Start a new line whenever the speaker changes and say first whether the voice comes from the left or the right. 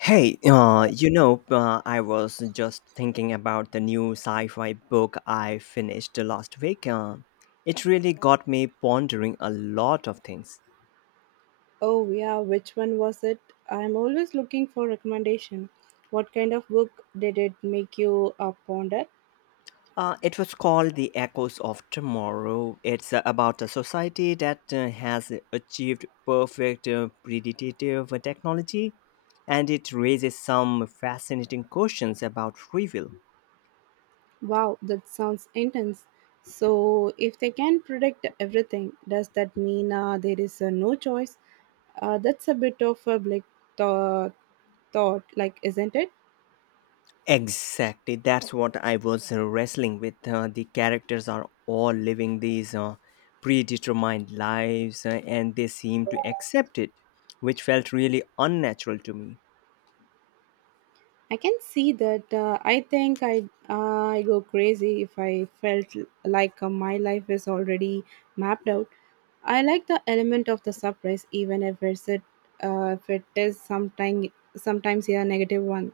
left: I was just thinking about the new sci fi book I finished last week. It really got me pondering a lot of things.
right: Oh, yeah, which one was it? I'm always looking for recommendation. What kind of book did it make you ponder?
left: It was called The Echoes of Tomorrow. It's about a society that has achieved perfect predictive technology, and it raises some fascinating questions about free will.
right: Wow, that sounds intense. So, if they can predict everything, does that mean there is no choice? That's a bit of a like thought. thought, like, isn't it?
left: Exactly, that's what I was wrestling with. The characters are all living these predetermined lives and they seem to accept it, which felt really unnatural to me.
right: I can see that. I think I go crazy if I felt like my life is already mapped out. I like the element of the surprise, even if it's it if it is sometimes a negative one.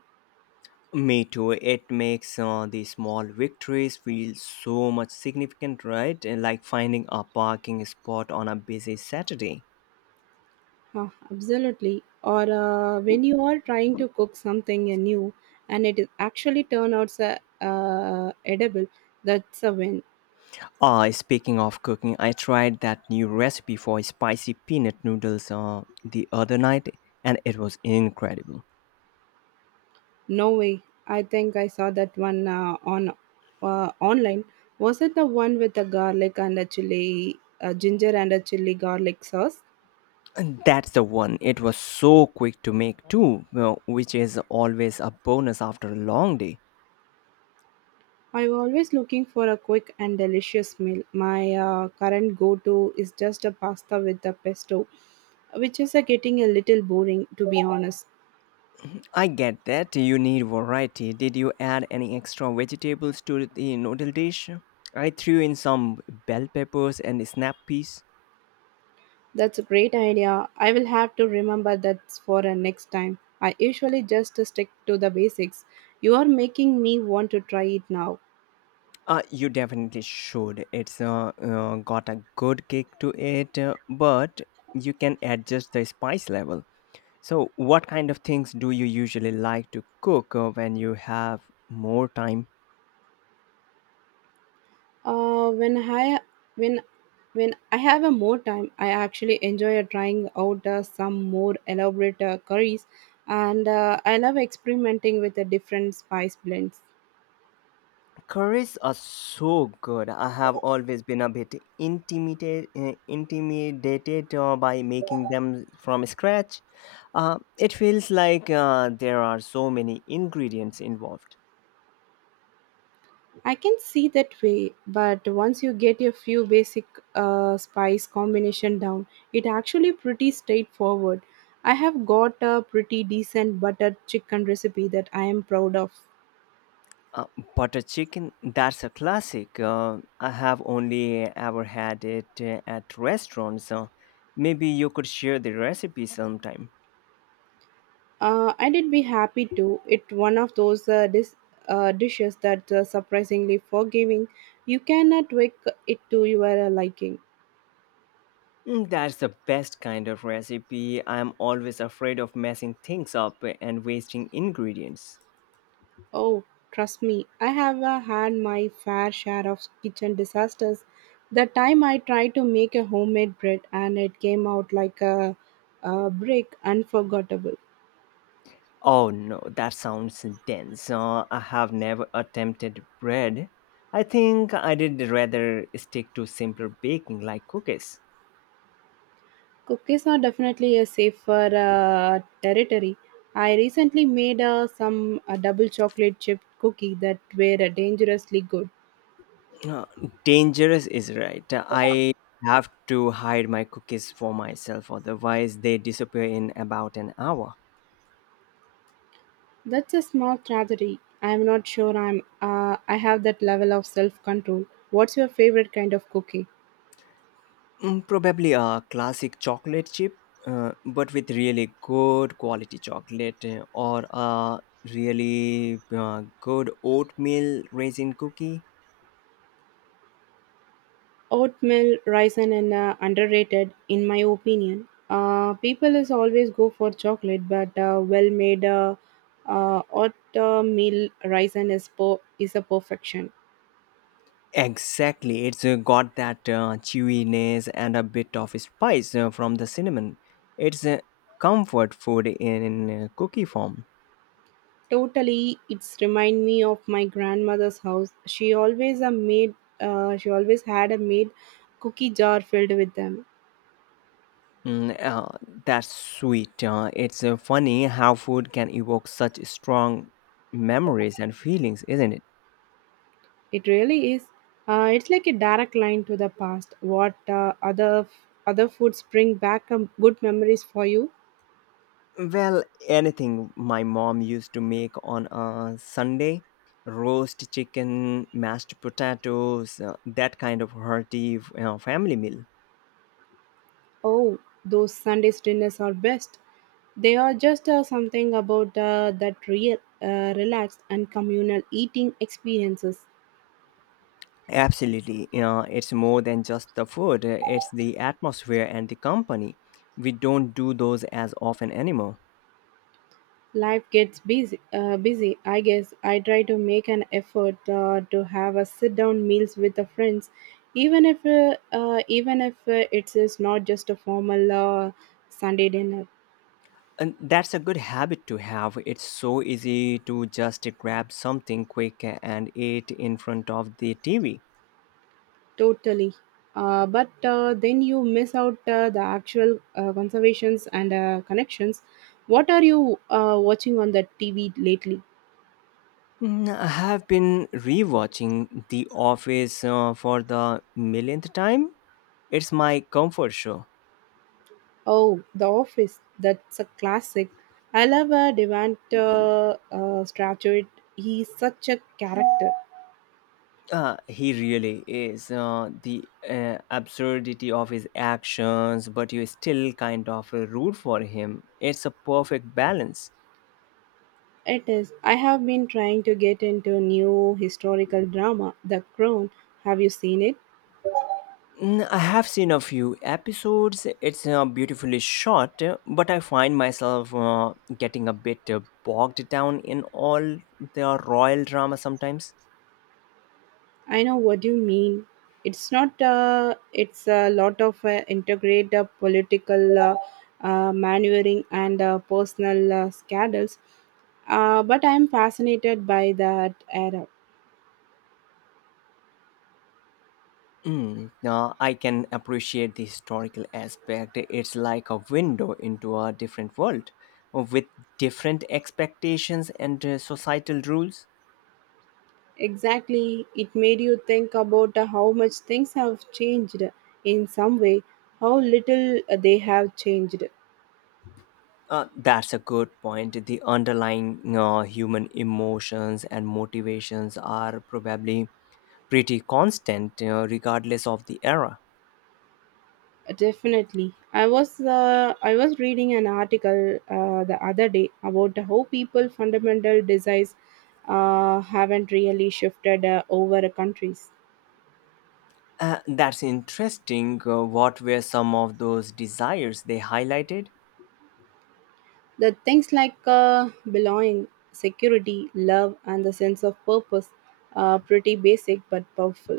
left: Me too, it makes the small victories feel so much significant, right? And like finding a parking spot on a busy Saturday.
right: Huh, absolutely. Or when you are trying to cook something new and it is actually turn out edible, that's a win.
left: Speaking of cooking, I tried that new recipe for spicy peanut noodles the other night and it was incredible.
right: No way. I think I saw that one on online. Was it the one with the garlic and the chili, ginger and a chili garlic sauce?
left: And that's the one. It was so quick to make too, well, which is always a bonus after a long day.
right: I'm always looking for a quick and delicious meal. My current go-to is just a pasta with the pesto, which is getting a little boring to be honest.
left: I get that you need variety. Did you add any extra vegetables to the noodle dish? I threw in some bell peppers and snap peas.
right: That's a great idea. I will have to remember that for next time. I usually just stick to the basics. You are making me want to try it now.
left: You definitely should. It's got a good kick to it, but you can adjust the spice level. So, what kind of things do you usually like to cook when you have more time?
right: Uh, when I when when I have a more time, I actually enjoy trying out some more elaborate curries, and I love experimenting with the different spice blends.
left: Curries are so good. I have always been a bit intimidated by making them from scratch. It feels like there are so many ingredients involved.
right: I can see that way, but once you get a few basic spice combination down, it actually pretty straightforward. I have got a pretty decent buttered chicken recipe that I am proud of.
left: Uh, Butter chicken, that's a classic. I have only ever had it at restaurants. Maybe you could share the recipe sometime.
right: I did be happy to. It one of those dishes that surprisingly forgiving. You cannot tweak it to your liking.
left: Mm, that's the best kind of recipe. I'm always afraid of messing things up and wasting ingredients.
right: Oh, trust me, I have had my fair share of kitchen disasters. The time I tried to make a homemade bread and it came out like a brick, unforgettable.
left: Oh no, that sounds dense. I have never attempted bread. I think I did rather stick to simpler baking like cookies.
right: Cookies are definitely a safer territory. I recently made some a double chocolate chip cookie that were dangerously good.
left: Uh, Dangerous is right. I have to hide my cookies for myself, otherwise, they disappear in about an hour.
right: That's a small tragedy. I'm not sure I have that level of self control. What's your favorite kind of cookie?
left: Mm, probably a classic chocolate chip, but with really good quality chocolate, or a really good oatmeal raisin cookie.
right: Oatmeal, raisin, and underrated in my opinion. People is always go for chocolate, but well made oatmeal raisin is a perfection.
left: Exactly, it's got that chewiness and a bit of spice from the cinnamon. It's a comfort food in cookie form.
right: Totally, it's remind me of my grandmother's house. She always had a made cookie jar filled with them.
left: Mm, uh, that's sweet. It's funny how food can evoke such strong memories and feelings, isn't it?
right: It really is. It's like a direct line to the past. What other foods bring back good memories for you?
left: Well, anything my mom used to make on a Sunday roast chicken, mashed potatoes, that kind of hearty you know, family meal.
right: Oh, those Sundays dinners are best. They are just something about that real, relaxed and communal eating experiences.
left: Absolutely. You know, it's more than just the food, it's the atmosphere and the company. We don't do those as often anymore.
right: Life gets busy. I guess I try to make an effort to have a sit down meals with the friends, even if it is not just a formal Sunday dinner.
left: And that's a good habit to have. It's so easy to just grab something quick and eat in front of the TV.
right: Totally. But then you miss out the actual conservations and connections. What are you watching on the TV lately?
left: Mm, I have been rewatching The Office for the millionth time. It's my comfort show.
right: Oh, The Office. That's a classic. I love a Devante Stratford. He's such a character.
left: He really is. The absurdity of his actions, but you still kind of root for him. It's a perfect balance.
right: It is. I have been trying to get into a new historical drama, The Crown. Have you seen it?
left: Mm, I have seen a few episodes. It's beautifully shot, but I find myself getting a bit bogged down in all the royal drama sometimes.
right: I know what you mean. It's not. It's a lot of integrated political maneuvering and personal scandals. But I'm fascinated by that era.
left: I can appreciate the historical aspect. It's like a window into a different world with different expectations and societal rules.
right: Exactly, it made you think about how much things have changed in some way, how little they have changed.
left: That's a good point. The underlying human emotions and motivations are probably pretty constant, you regardless of the era.
right: Definitely, I was reading an article the other day about how people fundamental desires haven't really shifted over countries.
left: That's interesting. What were some of those desires they highlighted?
right: The things like belonging, security, love, and the sense of purpose are pretty basic but powerful.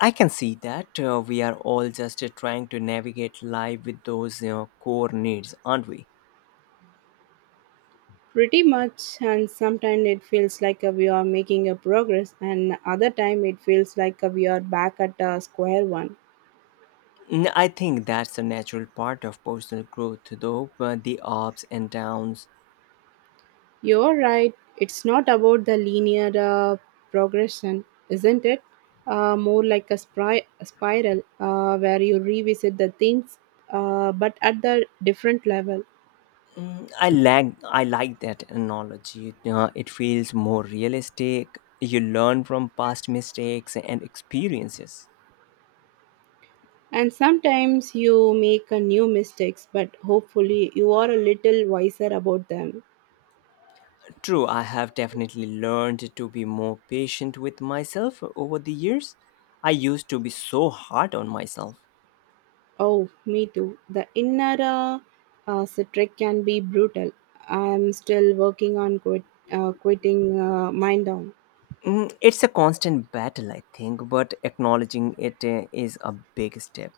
left: I can see that we are all just trying to navigate life with those you know, core needs, aren't we?
right: Pretty much, and sometimes it feels like we are making a progress, and other time it feels like we are back at square one.
left: Mm, I think that's a natural part of personal growth, though, the ups and downs.
right: You're right. It's not about the linear progression, isn't it? More like a spiral where you revisit the things, but at the different level.
left: Mm, I like that analogy. It feels more realistic. You learn from past mistakes and experiences.
right: And sometimes you make a new mistakes, but hopefully you are a little wiser about them.
left: True, I have definitely learned to be more patient with myself over the years. I used to be so hard on myself.
right: Oh, me too. The inner citric can be brutal. I'm still working on quitting mine down.
left: Mm, it's a constant battle, I think, but acknowledging it is a big step.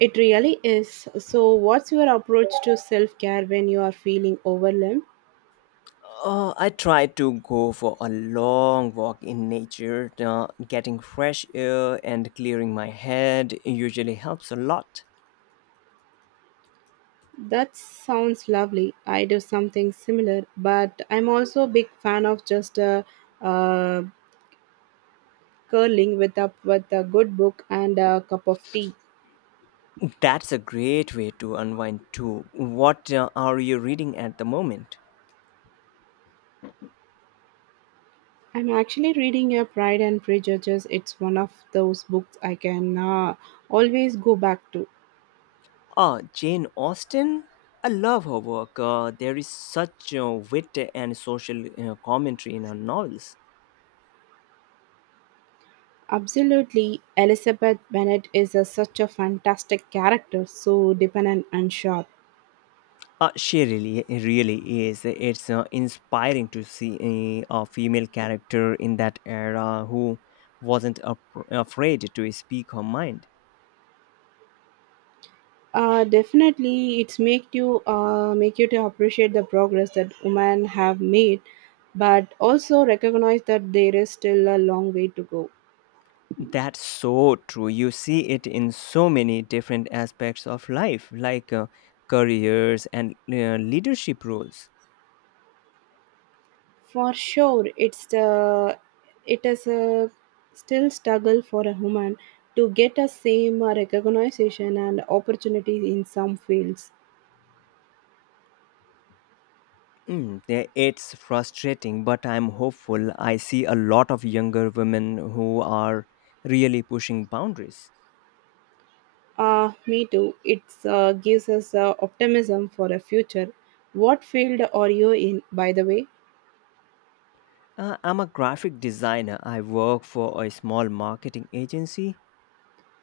right: It really is. So, what's your approach to self care when you are feeling overwhelmed?
left: I try to go for a long walk in nature. Getting fresh air and clearing my head usually helps a lot.
right: That sounds lovely. I do something similar, but I'm also a big fan of just uh, curling with up with a good book and a cup of tea.
left: That's a great way to unwind too. What are you reading at the moment?
right: I'm actually reading a Pride and Prejudice. It's one of those books I can always go back to.
left: Ah, Jane Austen? I love her work. There is such wit and social commentary in her novels.
right: Absolutely, Elizabeth Bennet is such a fantastic character, so dependent and sharp.
left: She really is. It's inspiring to see a female character in that era who wasn't ap- afraid to speak her mind.
right: Definitely, it's make you make you to appreciate the progress that women have made, but also recognize that there is still a long way to go.
left: That's so true. You see it in so many different aspects of life, like careers and leadership roles.
right: For sure, it is a still struggle for a human to get a same recognition and opportunities in some fields.
left: Mm, eh, it's frustrating, but I'm hopeful. I see a lot of younger women who are really pushing boundaries.
right: Me too. It gives us optimism for a future. What field are you in, by the way?
left: I'm a graphic designer. I work for a small marketing agency.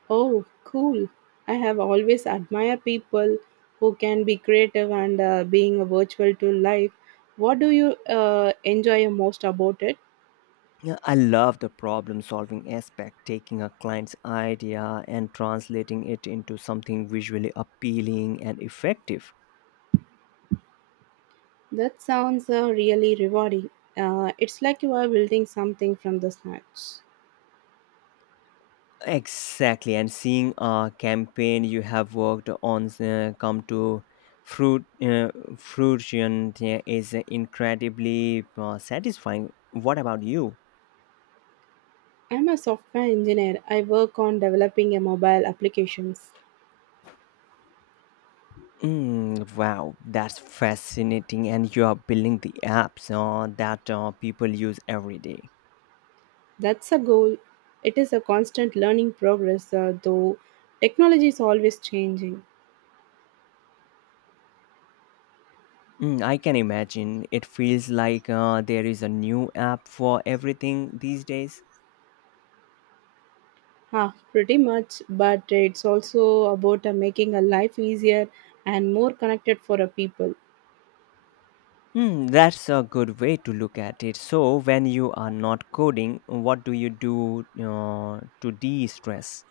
right: Oh, cool. I have always admired people who can be creative and being a virtual to life. What do you enjoy most about it?
left: Yeah, I love the problem solving aspect, taking a client's idea and translating it into something visually appealing and effective.
right: That sounds really rewarding. It's like you are building something from the scratch.
left: Exactly, and seeing a campaign you have worked on come to fruit uh, fruition, yeah, is incredibly satisfying. What about you?
right: I'm a software engineer. I work on developing a mobile applications.
left: Mm, wow, that's fascinating. And you are building the apps that people use every day.
right: That's a goal. It is a constant learning progress, though technology is always changing.
left: Mm, I can imagine. It feels like there is a new app for everything these days.
right: Huh, pretty much, but it's also about making a life easier and more connected for a people.
left: Mm, that's a good way to look at it. So, when you are not coding, what do you do to de stress?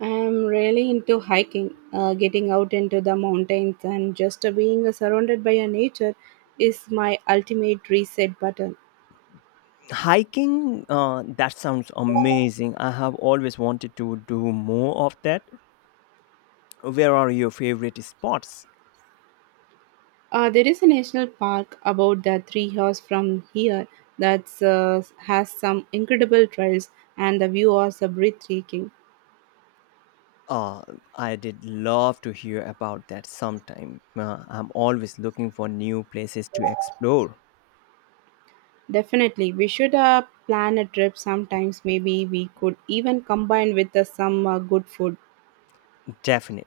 right: I'm really into hiking, getting out into the mountains and just being surrounded by a nature is my ultimate reset button.
left: Hiking, that sounds amazing. I have always wanted to do more of that. Where are your favorite spots?
right: There is a national park about the 3 hours from here that has some incredible trails and the view is breathtaking.
left: Uh, I did love to hear about that sometime. I'm always looking for new places to explore.
right: Definitely, we should plan a trip sometimes. Maybe we could even combine with some good food.
left: Definitely.